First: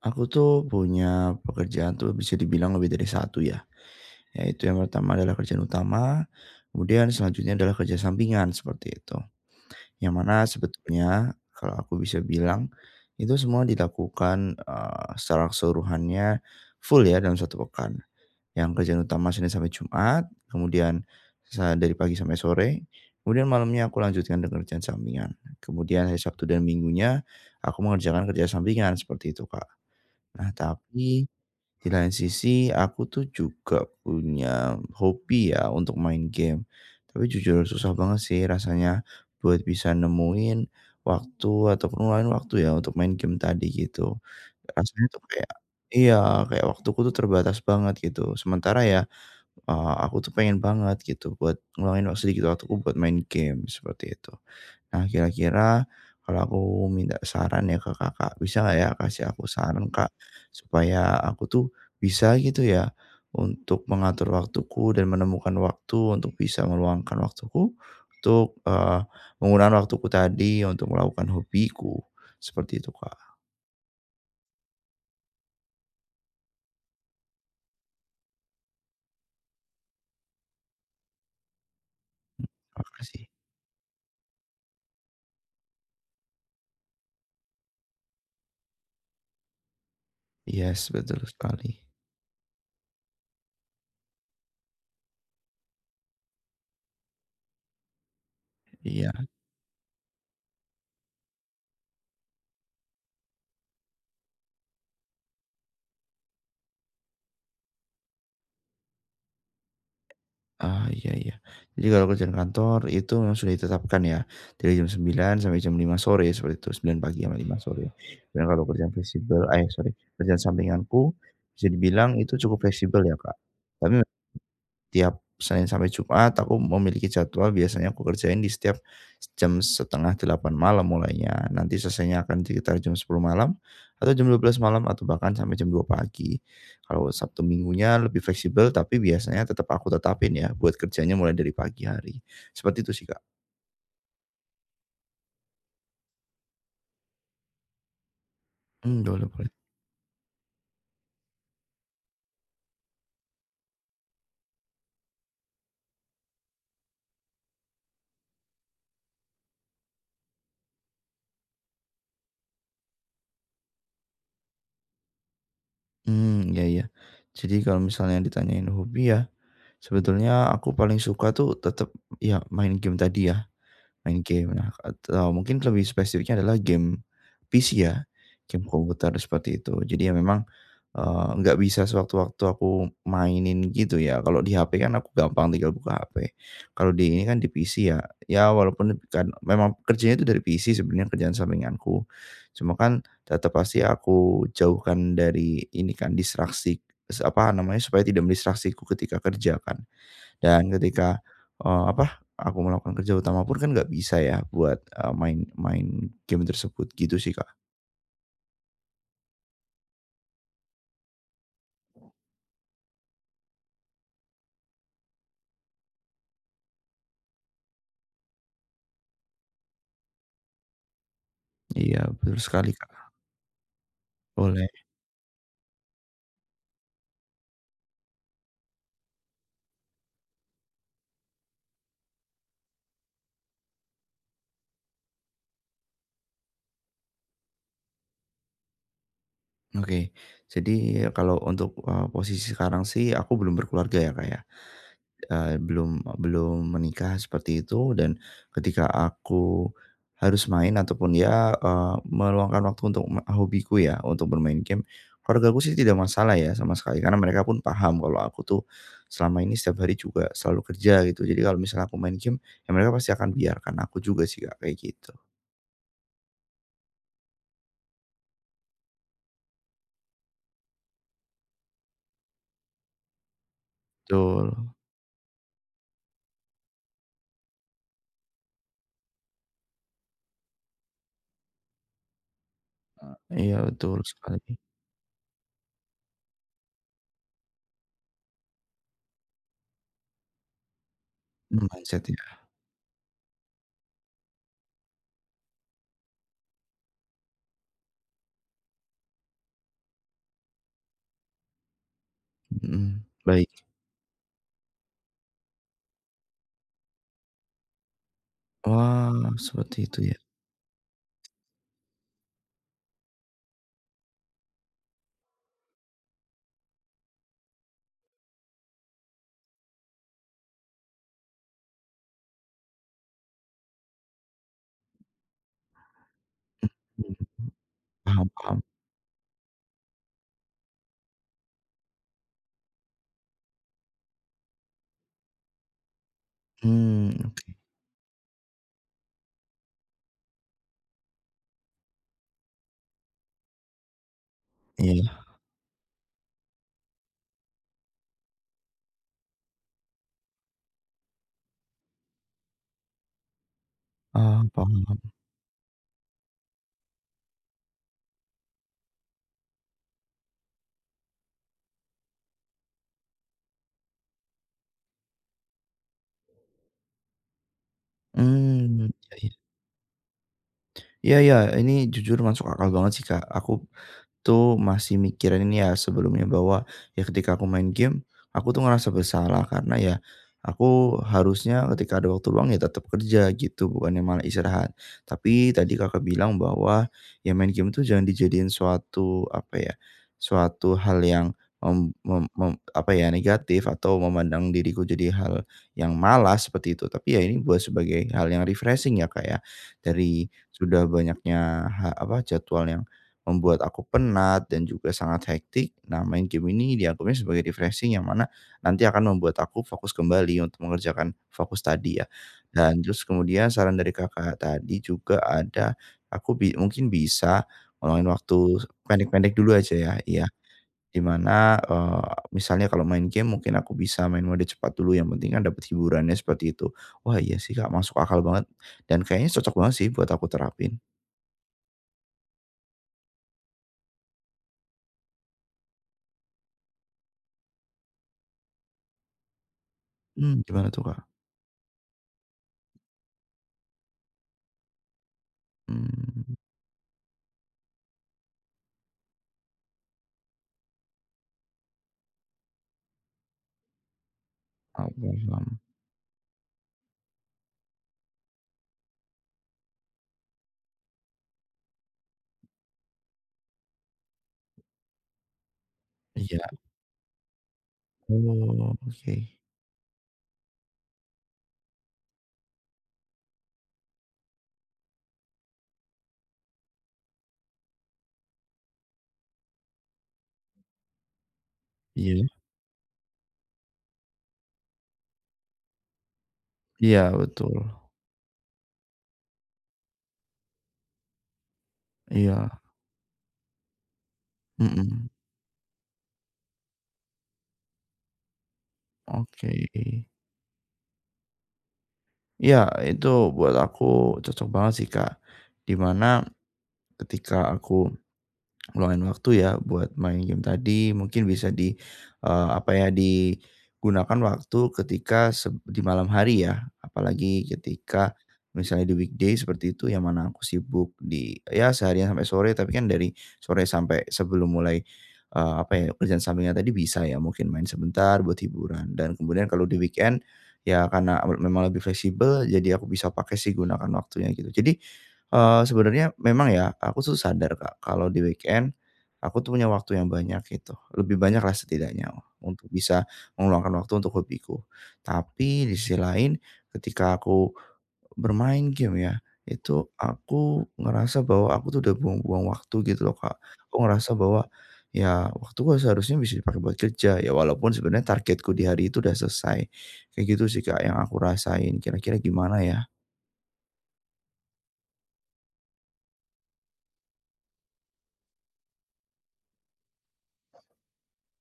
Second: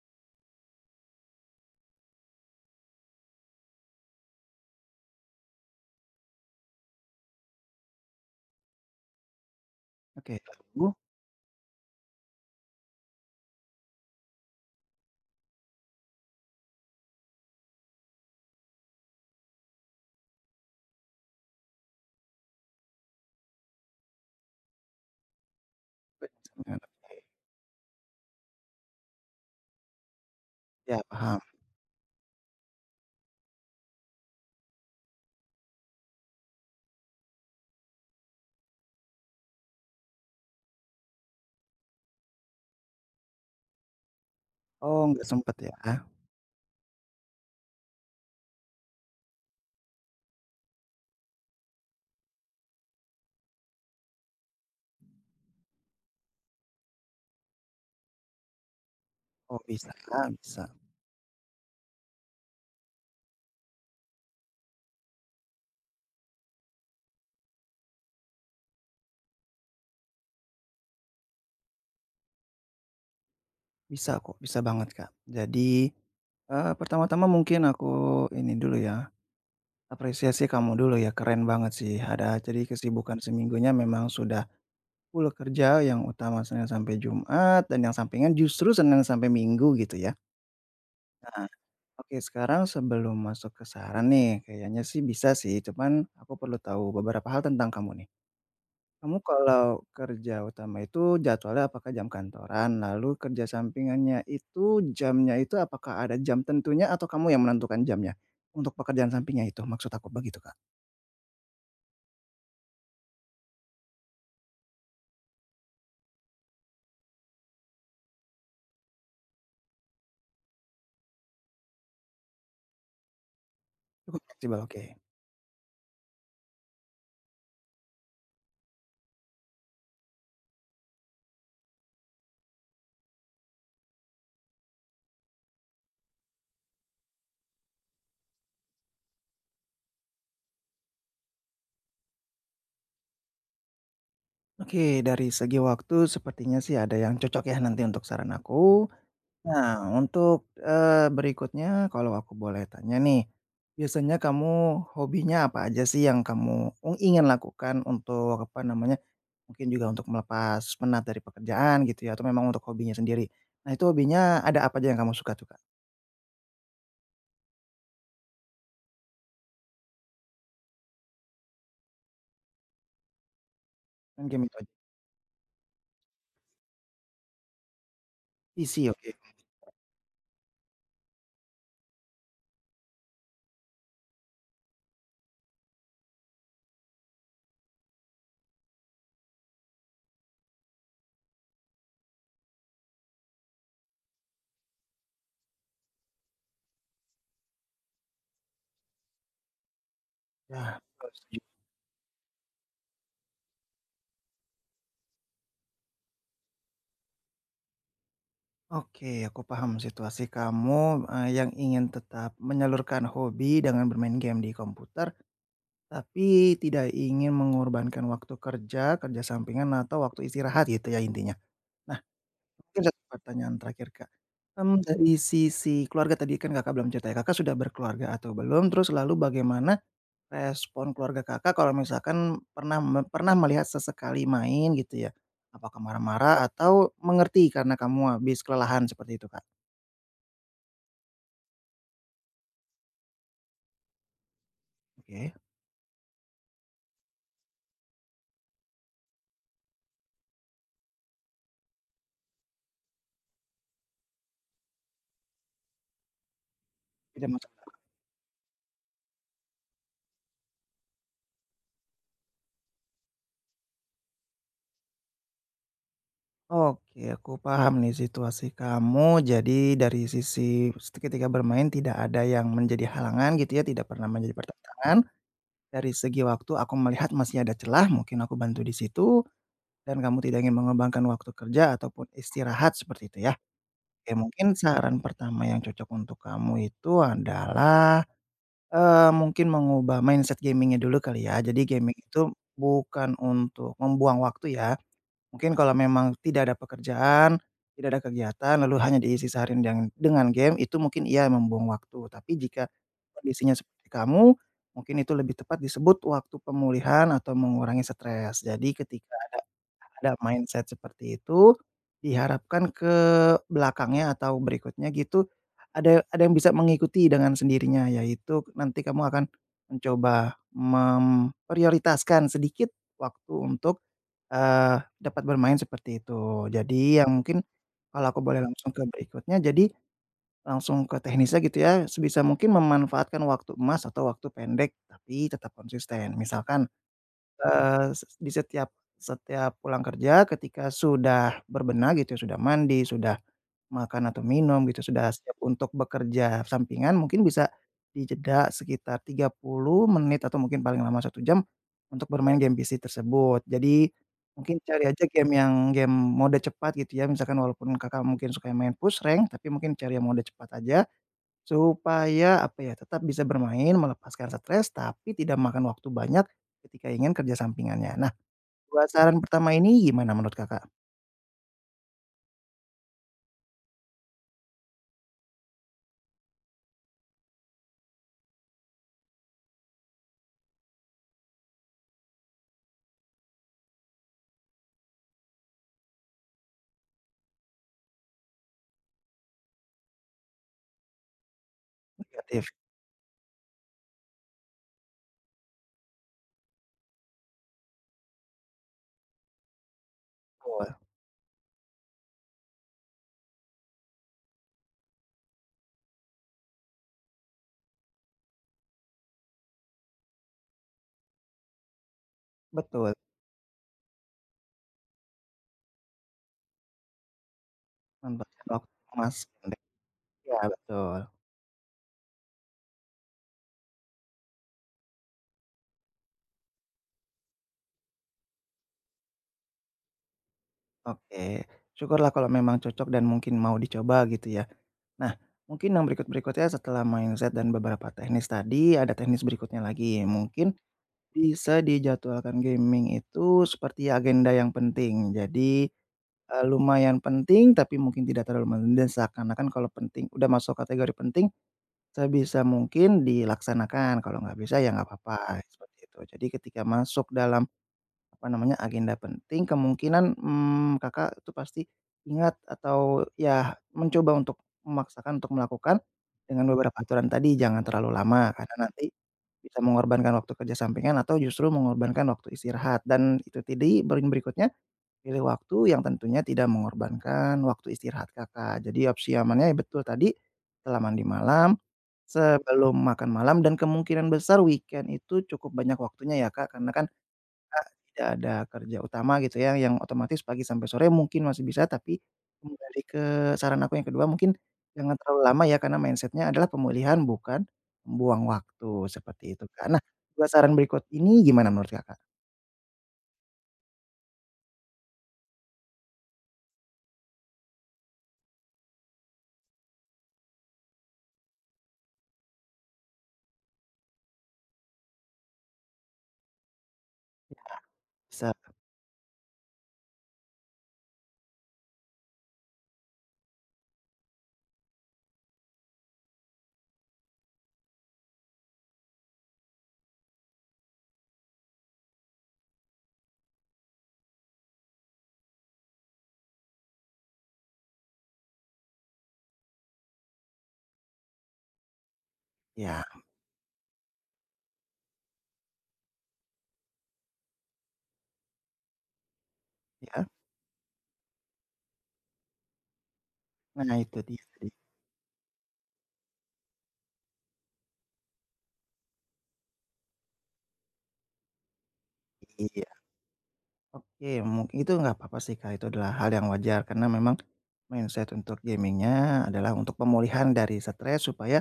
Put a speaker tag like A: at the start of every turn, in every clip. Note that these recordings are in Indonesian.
A: Aku tuh punya pekerjaan tuh bisa dibilang lebih dari satu ya, yaitu yang pertama adalah kerjaan utama, kemudian selanjutnya adalah kerja sampingan seperti itu. Yang mana
B: Oke, lalu?
A: sebetulnya kalau aku bisa bilang itu semua dilakukan, secara keseluruhannya full ya dalam satu pekan. Yang kerjaan utama Senin sampai Jumat, kemudian dari pagi sampai sore, kemudian malamnya aku lanjutkan dengan kerjaan sampingan. Kemudian hari Sabtu dan Minggunya aku mengerjakan kerja sampingan seperti itu, Kak. Nah
B: Ya
A: tapi
B: paham.
A: di lain sisi aku tuh juga punya hobi ya untuk main game. Tapi jujur susah banget sih rasanya buat bisa nemuin waktu atau ngeluarin waktu ya untuk main game tadi gitu.
B: Oh
A: Rasanya tuh
B: nggak
A: kayak
B: sempet ya?
A: iya, kayak waktuku tuh terbatas banget gitu. Sementara ya, aku tuh pengen banget gitu buat ngeluangin sedikit waktuku buat main game, seperti itu. Nah, kira-kira kalau aku minta saran ya ke Kakak, bisa nggak ya kasih aku
B: Oh
A: saran,
B: bisa
A: Kak,
B: bisa.
A: supaya aku tuh bisa gitu ya untuk mengatur waktuku dan menemukan waktu untuk bisa meluangkan waktuku untuk, menggunakan waktuku tadi untuk melakukan hobiku, seperti itu, Kak.
B: Bisa kok, bisa banget Kak. Jadi, pertama-tama mungkin aku ini dulu ya, apresiasi kamu dulu ya, keren banget sih ada jadi kesibukan
A: Makasih.
B: seminggunya memang sudah full kerja yang utama Senin sampai Jumat dan yang sampingan justru Senin sampai Minggu gitu ya.
A: Yes, betul
B: Nah,
A: sekali.
B: oke sekarang sebelum masuk ke saran nih, kayaknya sih bisa sih, cuman aku perlu tahu beberapa hal tentang kamu nih.
A: Iya.
B: Kamu kalau kerja utama itu jadwalnya apakah jam kantoran? Lalu kerja sampingannya itu jamnya itu apakah ada jam tentunya atau kamu yang menentukan jamnya? Untuk pekerjaan sampingnya itu maksud aku begitu, Kak.
A: Ah, iya iya. Jadi kalau kerjaan kantor itu memang sudah ditetapkan ya, dari jam sembilan sampai jam lima sore seperti itu, sembilan pagi sampai lima sore. Dan kalau kerjaan fleksibel eh, sorry, kerjaan sampinganku, bisa dibilang itu cukup fleksibel ya, Kak. Tapi
B: Cukup fleksibel, oke.
A: tiap Senin sampai Jumat aku memiliki jadwal biasanya aku kerjain di setiap jam setengah delapan malam mulainya. Nanti selesainya akan sekitar jam sepuluh malam atau jam dua belas malam atau bahkan sampai jam dua pagi. Kalau Sabtu Minggunya lebih fleksibel tapi biasanya tetap aku tetapin ya buat kerjanya mulai dari pagi hari. Seperti itu sih, Kak.
B: Oke, dari segi waktu sepertinya sih ada yang cocok ya nanti untuk saran aku.
A: Hmm, boleh boleh.
B: Nah, untuk, berikutnya kalau aku boleh tanya nih, biasanya kamu hobinya apa aja sih yang kamu ingin lakukan untuk apa namanya, mungkin juga untuk melepas penat dari pekerjaan gitu ya atau memang untuk hobinya sendiri. Nah itu hobinya ada apa aja yang kamu suka tuh, Kak?
A: Hmm, ya ya. Jadi kalau misalnya ditanyain hobi ya, sebetulnya aku paling suka tuh tetap ya main game tadi ya. Main
B: Main game
A: game.
B: itu
A: Nah,
B: aja?
A: atau mungkin lebih spesifiknya adalah game PC ya, game
B: PC
A: komputer
B: oke.
A: seperti itu. Jadi ya memang, nggak bisa sewaktu-waktu aku mainin gitu ya. Kalau di HP kan aku gampang tinggal buka HP. Kalau di ini kan di PC ya, ya walaupun kan memang kerjanya itu dari PC sebenarnya kerjaan sampinganku. Cuma kan tetap pasti aku jauhkan dari ini kan distraksi apa namanya, supaya tidak mendistraksiku ketika kerja kan. Dan
B: Ya, betul
A: ketika,
B: setuju.
A: eee, apa, aku melakukan kerja utama pun kan nggak bisa ya buat, main main game tersebut, gitu sih, Kak.
B: Oke, aku paham situasi kamu, yang ingin tetap menyalurkan hobi dengan bermain game di komputer. Tapi tidak ingin mengorbankan waktu kerja, kerja sampingan, atau waktu istirahat gitu ya intinya. Nah,
A: Iya, betul sekali,
B: mungkin satu
A: Kak.
B: pertanyaan terakhir, Kak.
A: Boleh.
B: Mmm, dari sisi keluarga tadi kan Kakak belum cerita ya, Kakak sudah berkeluarga atau belum? Terus lalu bagaimana respon keluarga Kakak kalau misalkan pernah melihat sesekali main gitu ya? Apakah marah-marah atau mengerti karena kamu habis kelelahan seperti itu, Kak?
A: Oke. Jadi kalau untuk, posisi sekarang sih aku belum berkeluarga ya, Kak, ya?
B: Oke,
A: Belum belum menikah seperti itu dan ketika aku harus main ataupun ya, eee, meluangkan waktu untuk me hobiku ya, untuk bermain game, keluargaku sih tidak masalah ya sama sekali karena
B: tidak
A: mereka
B: masalah.
A: pun paham kalau aku tuh selama ini setiap hari juga selalu kerja gitu. Jadi kalau misalnya aku main game, ya mereka pasti akan biarkan aku juga sih Kak, kayak gitu.
B: Oke, aku paham nih situasi kamu. Jadi dari sisi ketika bermain tidak ada yang menjadi halangan gitu ya, tidak pernah menjadi
A: Betul.
B: pertentangan. Dari segi waktu aku melihat masih ada celah, mungkin aku bantu di situ dan kamu tidak ingin mengembangkan waktu kerja ataupun istirahat seperti itu ya.
A: Iya betul
B: Oke,
A: sekali.
B: mungkin saran pertama yang cocok untuk kamu itu adalah, mungkin mengubah mindset gamingnya dulu kali ya. Jadi
A: Mmm,
B: gaming
A: mindset
B: itu
A: ya?
B: bukan untuk membuang waktu ya. Mungkin kalau memang tidak ada pekerjaan, tidak ada kegiatan, lalu hanya diisi seharian dengan game, itu mungkin ia membuang waktu. Tapi jika
A: Mhm. Baik.
B: kondisinya seperti kamu, mungkin itu lebih tepat disebut waktu pemulihan atau mengurangi stres. Jadi ketika
A: Wah,
B: ada
A: seperti itu
B: ada
A: ya?
B: mindset seperti itu, diharapkan ke belakangnya atau berikutnya gitu, ada yang bisa mengikuti dengan sendirinya, yaitu nanti kamu akan mencoba memprioritaskan sedikit waktu untuk dapat bermain seperti itu. Jadi ya
A: Mhm,
B: mungkin kalau aku
A: paham
B: boleh
A: paham.
B: langsung ke berikutnya, jadi langsung ke teknisnya gitu ya, sebisa mungkin memanfaatkan waktu emas atau waktu pendek tapi tetap konsisten. Misalkan
A: Mmm,
B: Eee, s di setiap setiap pulang kerja ketika sudah berbenah gitu, ya, sudah mandi, sudah makan atau minum gitu, sudah
A: iya.
B: siap untuk bekerja sampingan mungkin bisa dijeda sekitar 30 menit atau mungkin paling lama satu jam untuk bermain game PC tersebut. Jadi
A: Oh,
B: mungkin cari
A: paham.
B: aja game yang mode cepat gitu ya, misalkan walaupun Kakak mungkin suka yang main push rank, tapi mungkin cari yang mode cepat aja. Supaya apa ya, tetap bisa bermain, melepaskan stres, tapi tidak makan waktu banyak ketika ingin kerja sampingannya. Nah,
A: Mmm,
B: 2
A: iya
B: saran
A: iya.
B: pertama ini gimana menurut Kakak?
A: Iya iya, ini jujur masuk akal banget sih, Kak. Aku tuh masih mikirin ini ya sebelumnya bahwa ya ketika aku main game, aku tuh ngerasa bersalah karena ya aku harusnya ketika ada waktu luang ya tetap kerja gitu, bukannya malah istirahat. Tapi tadi Kakak bilang bahwa ya main game tuh jangan dijadiin suatu apa ya, suatu hal yang mem mem
B: Negatif,
A: mem apa ya, negatif atau memandang diriku jadi hal yang malas seperti itu. Tapi ya ini buat sebagai hal yang refreshing ya Kak ya, dari sudah banyaknya ha apa, jadwal yang membuat aku penat dan juga sangat hektik. Nah, main game ini dianggapnya sebagai refreshing yang mana nanti akan membuat aku fokus kembali untuk mengerjakan fokus tadi ya.
B: betul
A: Dan
B: betul,
A: terus kemudian saran dari Kakak tadi juga ada, aku bi mungkin bisa ngulangin
B: manfaatkan
A: waktu
B: waktu. Mas
A: pendek-pendek dulu
B: pendek,
A: aja ya, iya.
B: iya betul,
A: Dimana mana, misalnya kalau main game mungkin aku bisa main mode cepat dulu, yang penting kan dapat hiburannya seperti itu. Wah iya sih, Kak, masuk akal banget dan kayaknya cocok banget sih buat aku terapin.
B: oke. Syukurlah kalau memang cocok dan mungkin mau dicoba gitu ya. Nah, mungkin yang berikut-berikutnya setelah mindset dan beberapa teknis tadi, ada teknis berikutnya lagi,
A: Mmm,
B: mungkin
A: gimana tuh, Kak?
B: bisa dijadwalkan gaming itu seperti agenda yang penting. Jadi
A: Mmm.
B: Lumayan penting tapi mungkin tidak terlalu mendesak, seakan-akan kalau penting udah masuk kategori penting, sebisa mungkin dilaksanakan, kalau nggak bisa ya nggak
A: Oh,
B: apa-apa,
A: malam.
B: seperti itu. Jadi ketika masuk dalam, apa namanya, agenda penting kemungkinan, Kakak itu pasti ingat atau ya mencoba untuk memaksakan untuk melakukan, dengan
A: Iya,
B: beberapa aturan tadi jangan terlalu lama karena
A: oh,
B: nanti,
A: oke.
B: bisa mengorbankan waktu kerja sampingan atau justru mengorbankan waktu istirahat dan itu tadi, poin berikutnya. Pilih waktu yang tentunya tidak mengorbankan waktu istirahat Kakak. Jadi opsi amannya ya betul tadi, setelah mandi malam,
A: Iya,
B: sebelum makan malam, dan kemungkinan besar weekend itu cukup banyak waktunya ya Kak, karena kan
A: iya betul.
B: Kakak tidak ada kerja utama gitu ya, yang otomatis pagi sampai sore mungkin masih bisa, tapi
A: Iya,
B: kembali ke saran aku yang kedua mungkin jangan
A: mhm,
B: terlalu lama ya, karena mindsetnya adalah pemulihan bukan membuang waktu, seperti itu
A: oke.
B: Kak. Nah, 2 saran berikut ini gimana menurut Kakak?
A: Iya, itu buat aku cocok banget sih, Kak. Di mana ketika aku luangin waktu ya buat main game tadi, mungkin bisa di, apa ya, digunakan waktu ketika seb di malam hari ya, apalagi ketika
B: Bisa
A: misalnya di weekday seperti itu, yang mana aku sibuk di ya seharian sampai sore, tapi kan dari sore sampai sebelum mulai, apa ya, kerjaan sampingan tadi bisa ya mungkin main sebentar buat hiburan. Dan kemudian kalau di weekend, ya karena memang lebih fleksibel, jadi aku bisa pakai sih gunakan waktunya gitu. Jadi sebenarnya memang ya, aku tuh sadar Kak, kalau di weekend aku tuh punya waktu yang banyak gitu, lebih banyak lah setidaknya untuk
B: ya
A: bisa meluangkan waktu untuk hobiku. Tapi di sisi lain ketika aku bermain game ya, itu
B: ya?
A: aku ngerasa bahwa aku tuh udah buang-buang waktu gitu loh Kak.
B: Nah
A: Aku
B: itu
A: ngerasa
B: dia.
A: bahwa ya waktu gua seharusnya bisa dipakai buat kerja, ya walaupun sebenarnya targetku di hari itu udah selesai. Kayak gitu sih Kak yang aku rasain, kira-kira gimana
B: Iya,
A: ya?
B: oke, mungkin itu nggak apa-apa sih, Kak, itu adalah hal yang wajar karena memang mindset untuk gamingnya adalah untuk pemulihan dari stres supaya,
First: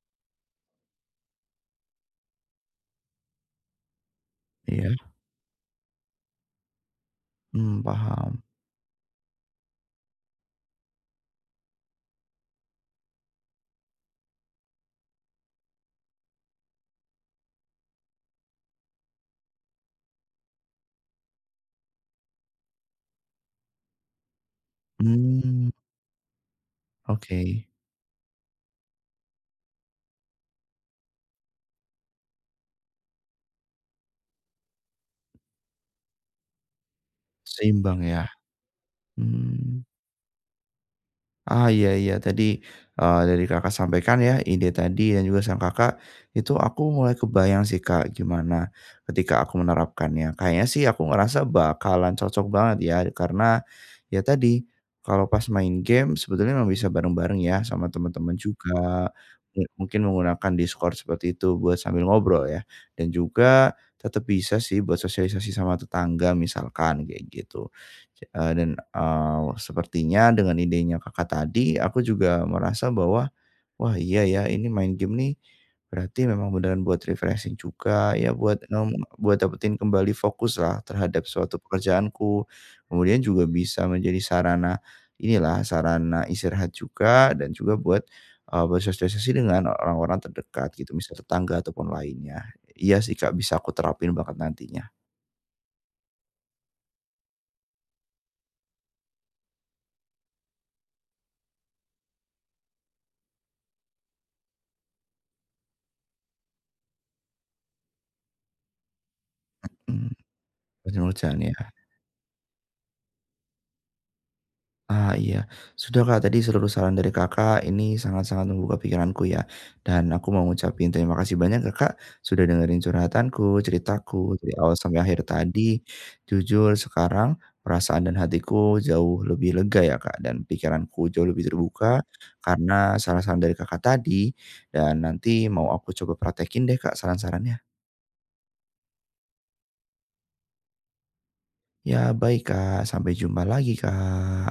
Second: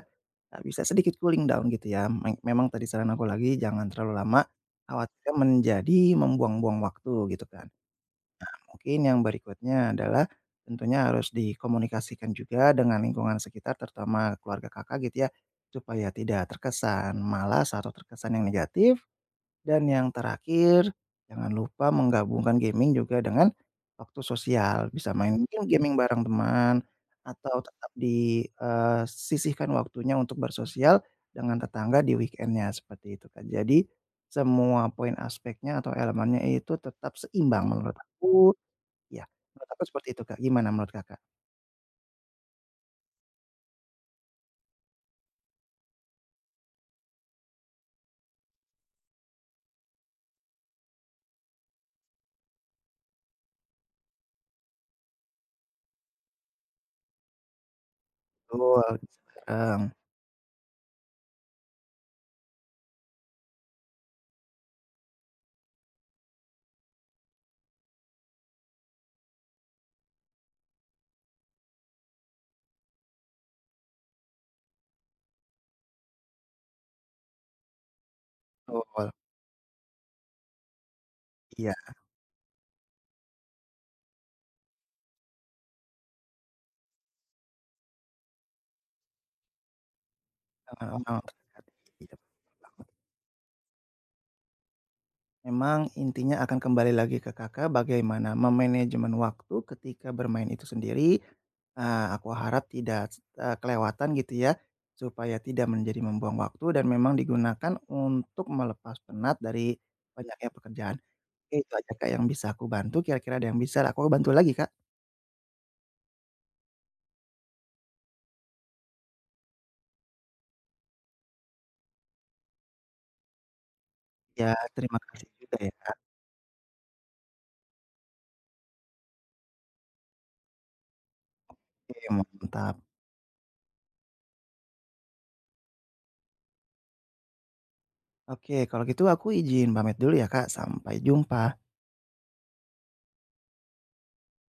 B: bisa sedikit cooling down gitu ya. Memang tadi saran aku lagi jangan terlalu lama,
A: Iya,
B: khawatirnya menjadi membuang-buang waktu gitu kan.
A: mmm, paham.
B: Mungkin yang berikutnya adalah tentunya harus dikomunikasikan juga dengan lingkungan sekitar terutama keluarga Kakak gitu ya, supaya tidak terkesan malas atau terkesan yang negatif dan yang terakhir, jangan lupa menggabungkan gaming juga dengan waktu sosial, bisa main mungkin
A: Hmm.
B: gaming bareng teman
A: Oke,
B: atau tetap disisihkan waktunya untuk bersosial dengan tetangga di weekend-nya, seperti itu, Kak. Jadi semua poin aspeknya atau elemennya itu tetap seimbang menurut
A: seimbang ya?
B: aku, ya, menurut aku
A: Mmm,
B: seperti itu, Kak. Gimana menurut Kakak?
A: ah, iya iya tadi, dari Kakak sampaikan ya ide tadi dan juga saran Kakak, itu aku mulai kebayang sih Kak gimana ketika aku menerapkannya. Kayaknya sih aku ngerasa bakalan cocok banget ya karena, ya tadi, kalau pas main game sebetulnya memang bisa bareng-bareng ya sama teman-teman
B: Betul,
A: juga,
B: bisa bareng,
A: mungkin menggunakan Discord seperti itu buat sambil ngobrol ya, dan juga tetap bisa sih buat sosialisasi sama tetangga misalkan kayak gitu. Dan, sepertinya dengan idenya Kakak tadi, aku juga merasa bahwa, wah iya ya ini main game nih, berarti memang beneran buat refreshing juga ya buat,
B: betul,
A: mmm, buat dapetin kembali fokus lah terhadap suatu
B: iya,
A: pekerjaanku. Kemudian juga bisa menjadi sarana inilah, sarana istirahat juga dan juga buat, bersosialisasi dengan orang-orang terdekat gitu,
B: heeh
A: misal
B: heeh,
A: tetangga ataupun
B: iya.
A: lainnya.
B: Betul banget.
A: Iya sih Kak, bisa aku terapin banget nantinya.
B: Memang intinya akan kembali lagi ke Kakak bagaimana memanajemen waktu ketika bermain itu sendiri, aku harap tidak, kelewatan gitu ya, supaya tidak menjadi membuang waktu dan memang digunakan untuk melepas penat dari
A: Mhm,
B: banyaknya pekerjaan.
A: penyeluruhan
B: Oke
A: ya.
B: itu aja Kak yang bisa aku bantu, kira-kira ada yang bisa aku bantu lagi Kak?
A: Ah, iya. Sudah Kak, tadi seluruh saran dari Kakak ini sangat-sangat membuka pikiranku ya. Dan aku mau ngucapin terima kasih banyak kakak sudah dengerin curhatanku, ceritaku
B: Ya
A: dari awal sampai
B: terima kasih
A: akhir
B: juga ya
A: tadi.
B: Kak,
A: Jujur sekarang perasaan dan hatiku jauh lebih lega ya Kak, dan pikiranku jauh lebih terbuka
B: oke mantap.
A: karena saran-saran dari Kakak tadi. Dan nanti mau aku coba praktekin deh Kak saran-sarannya.
B: Oke kalau gitu aku izin pamit dulu ya Kak, sampai jumpa.
A: Ya baik Kak, sampai jumpa lagi Kak.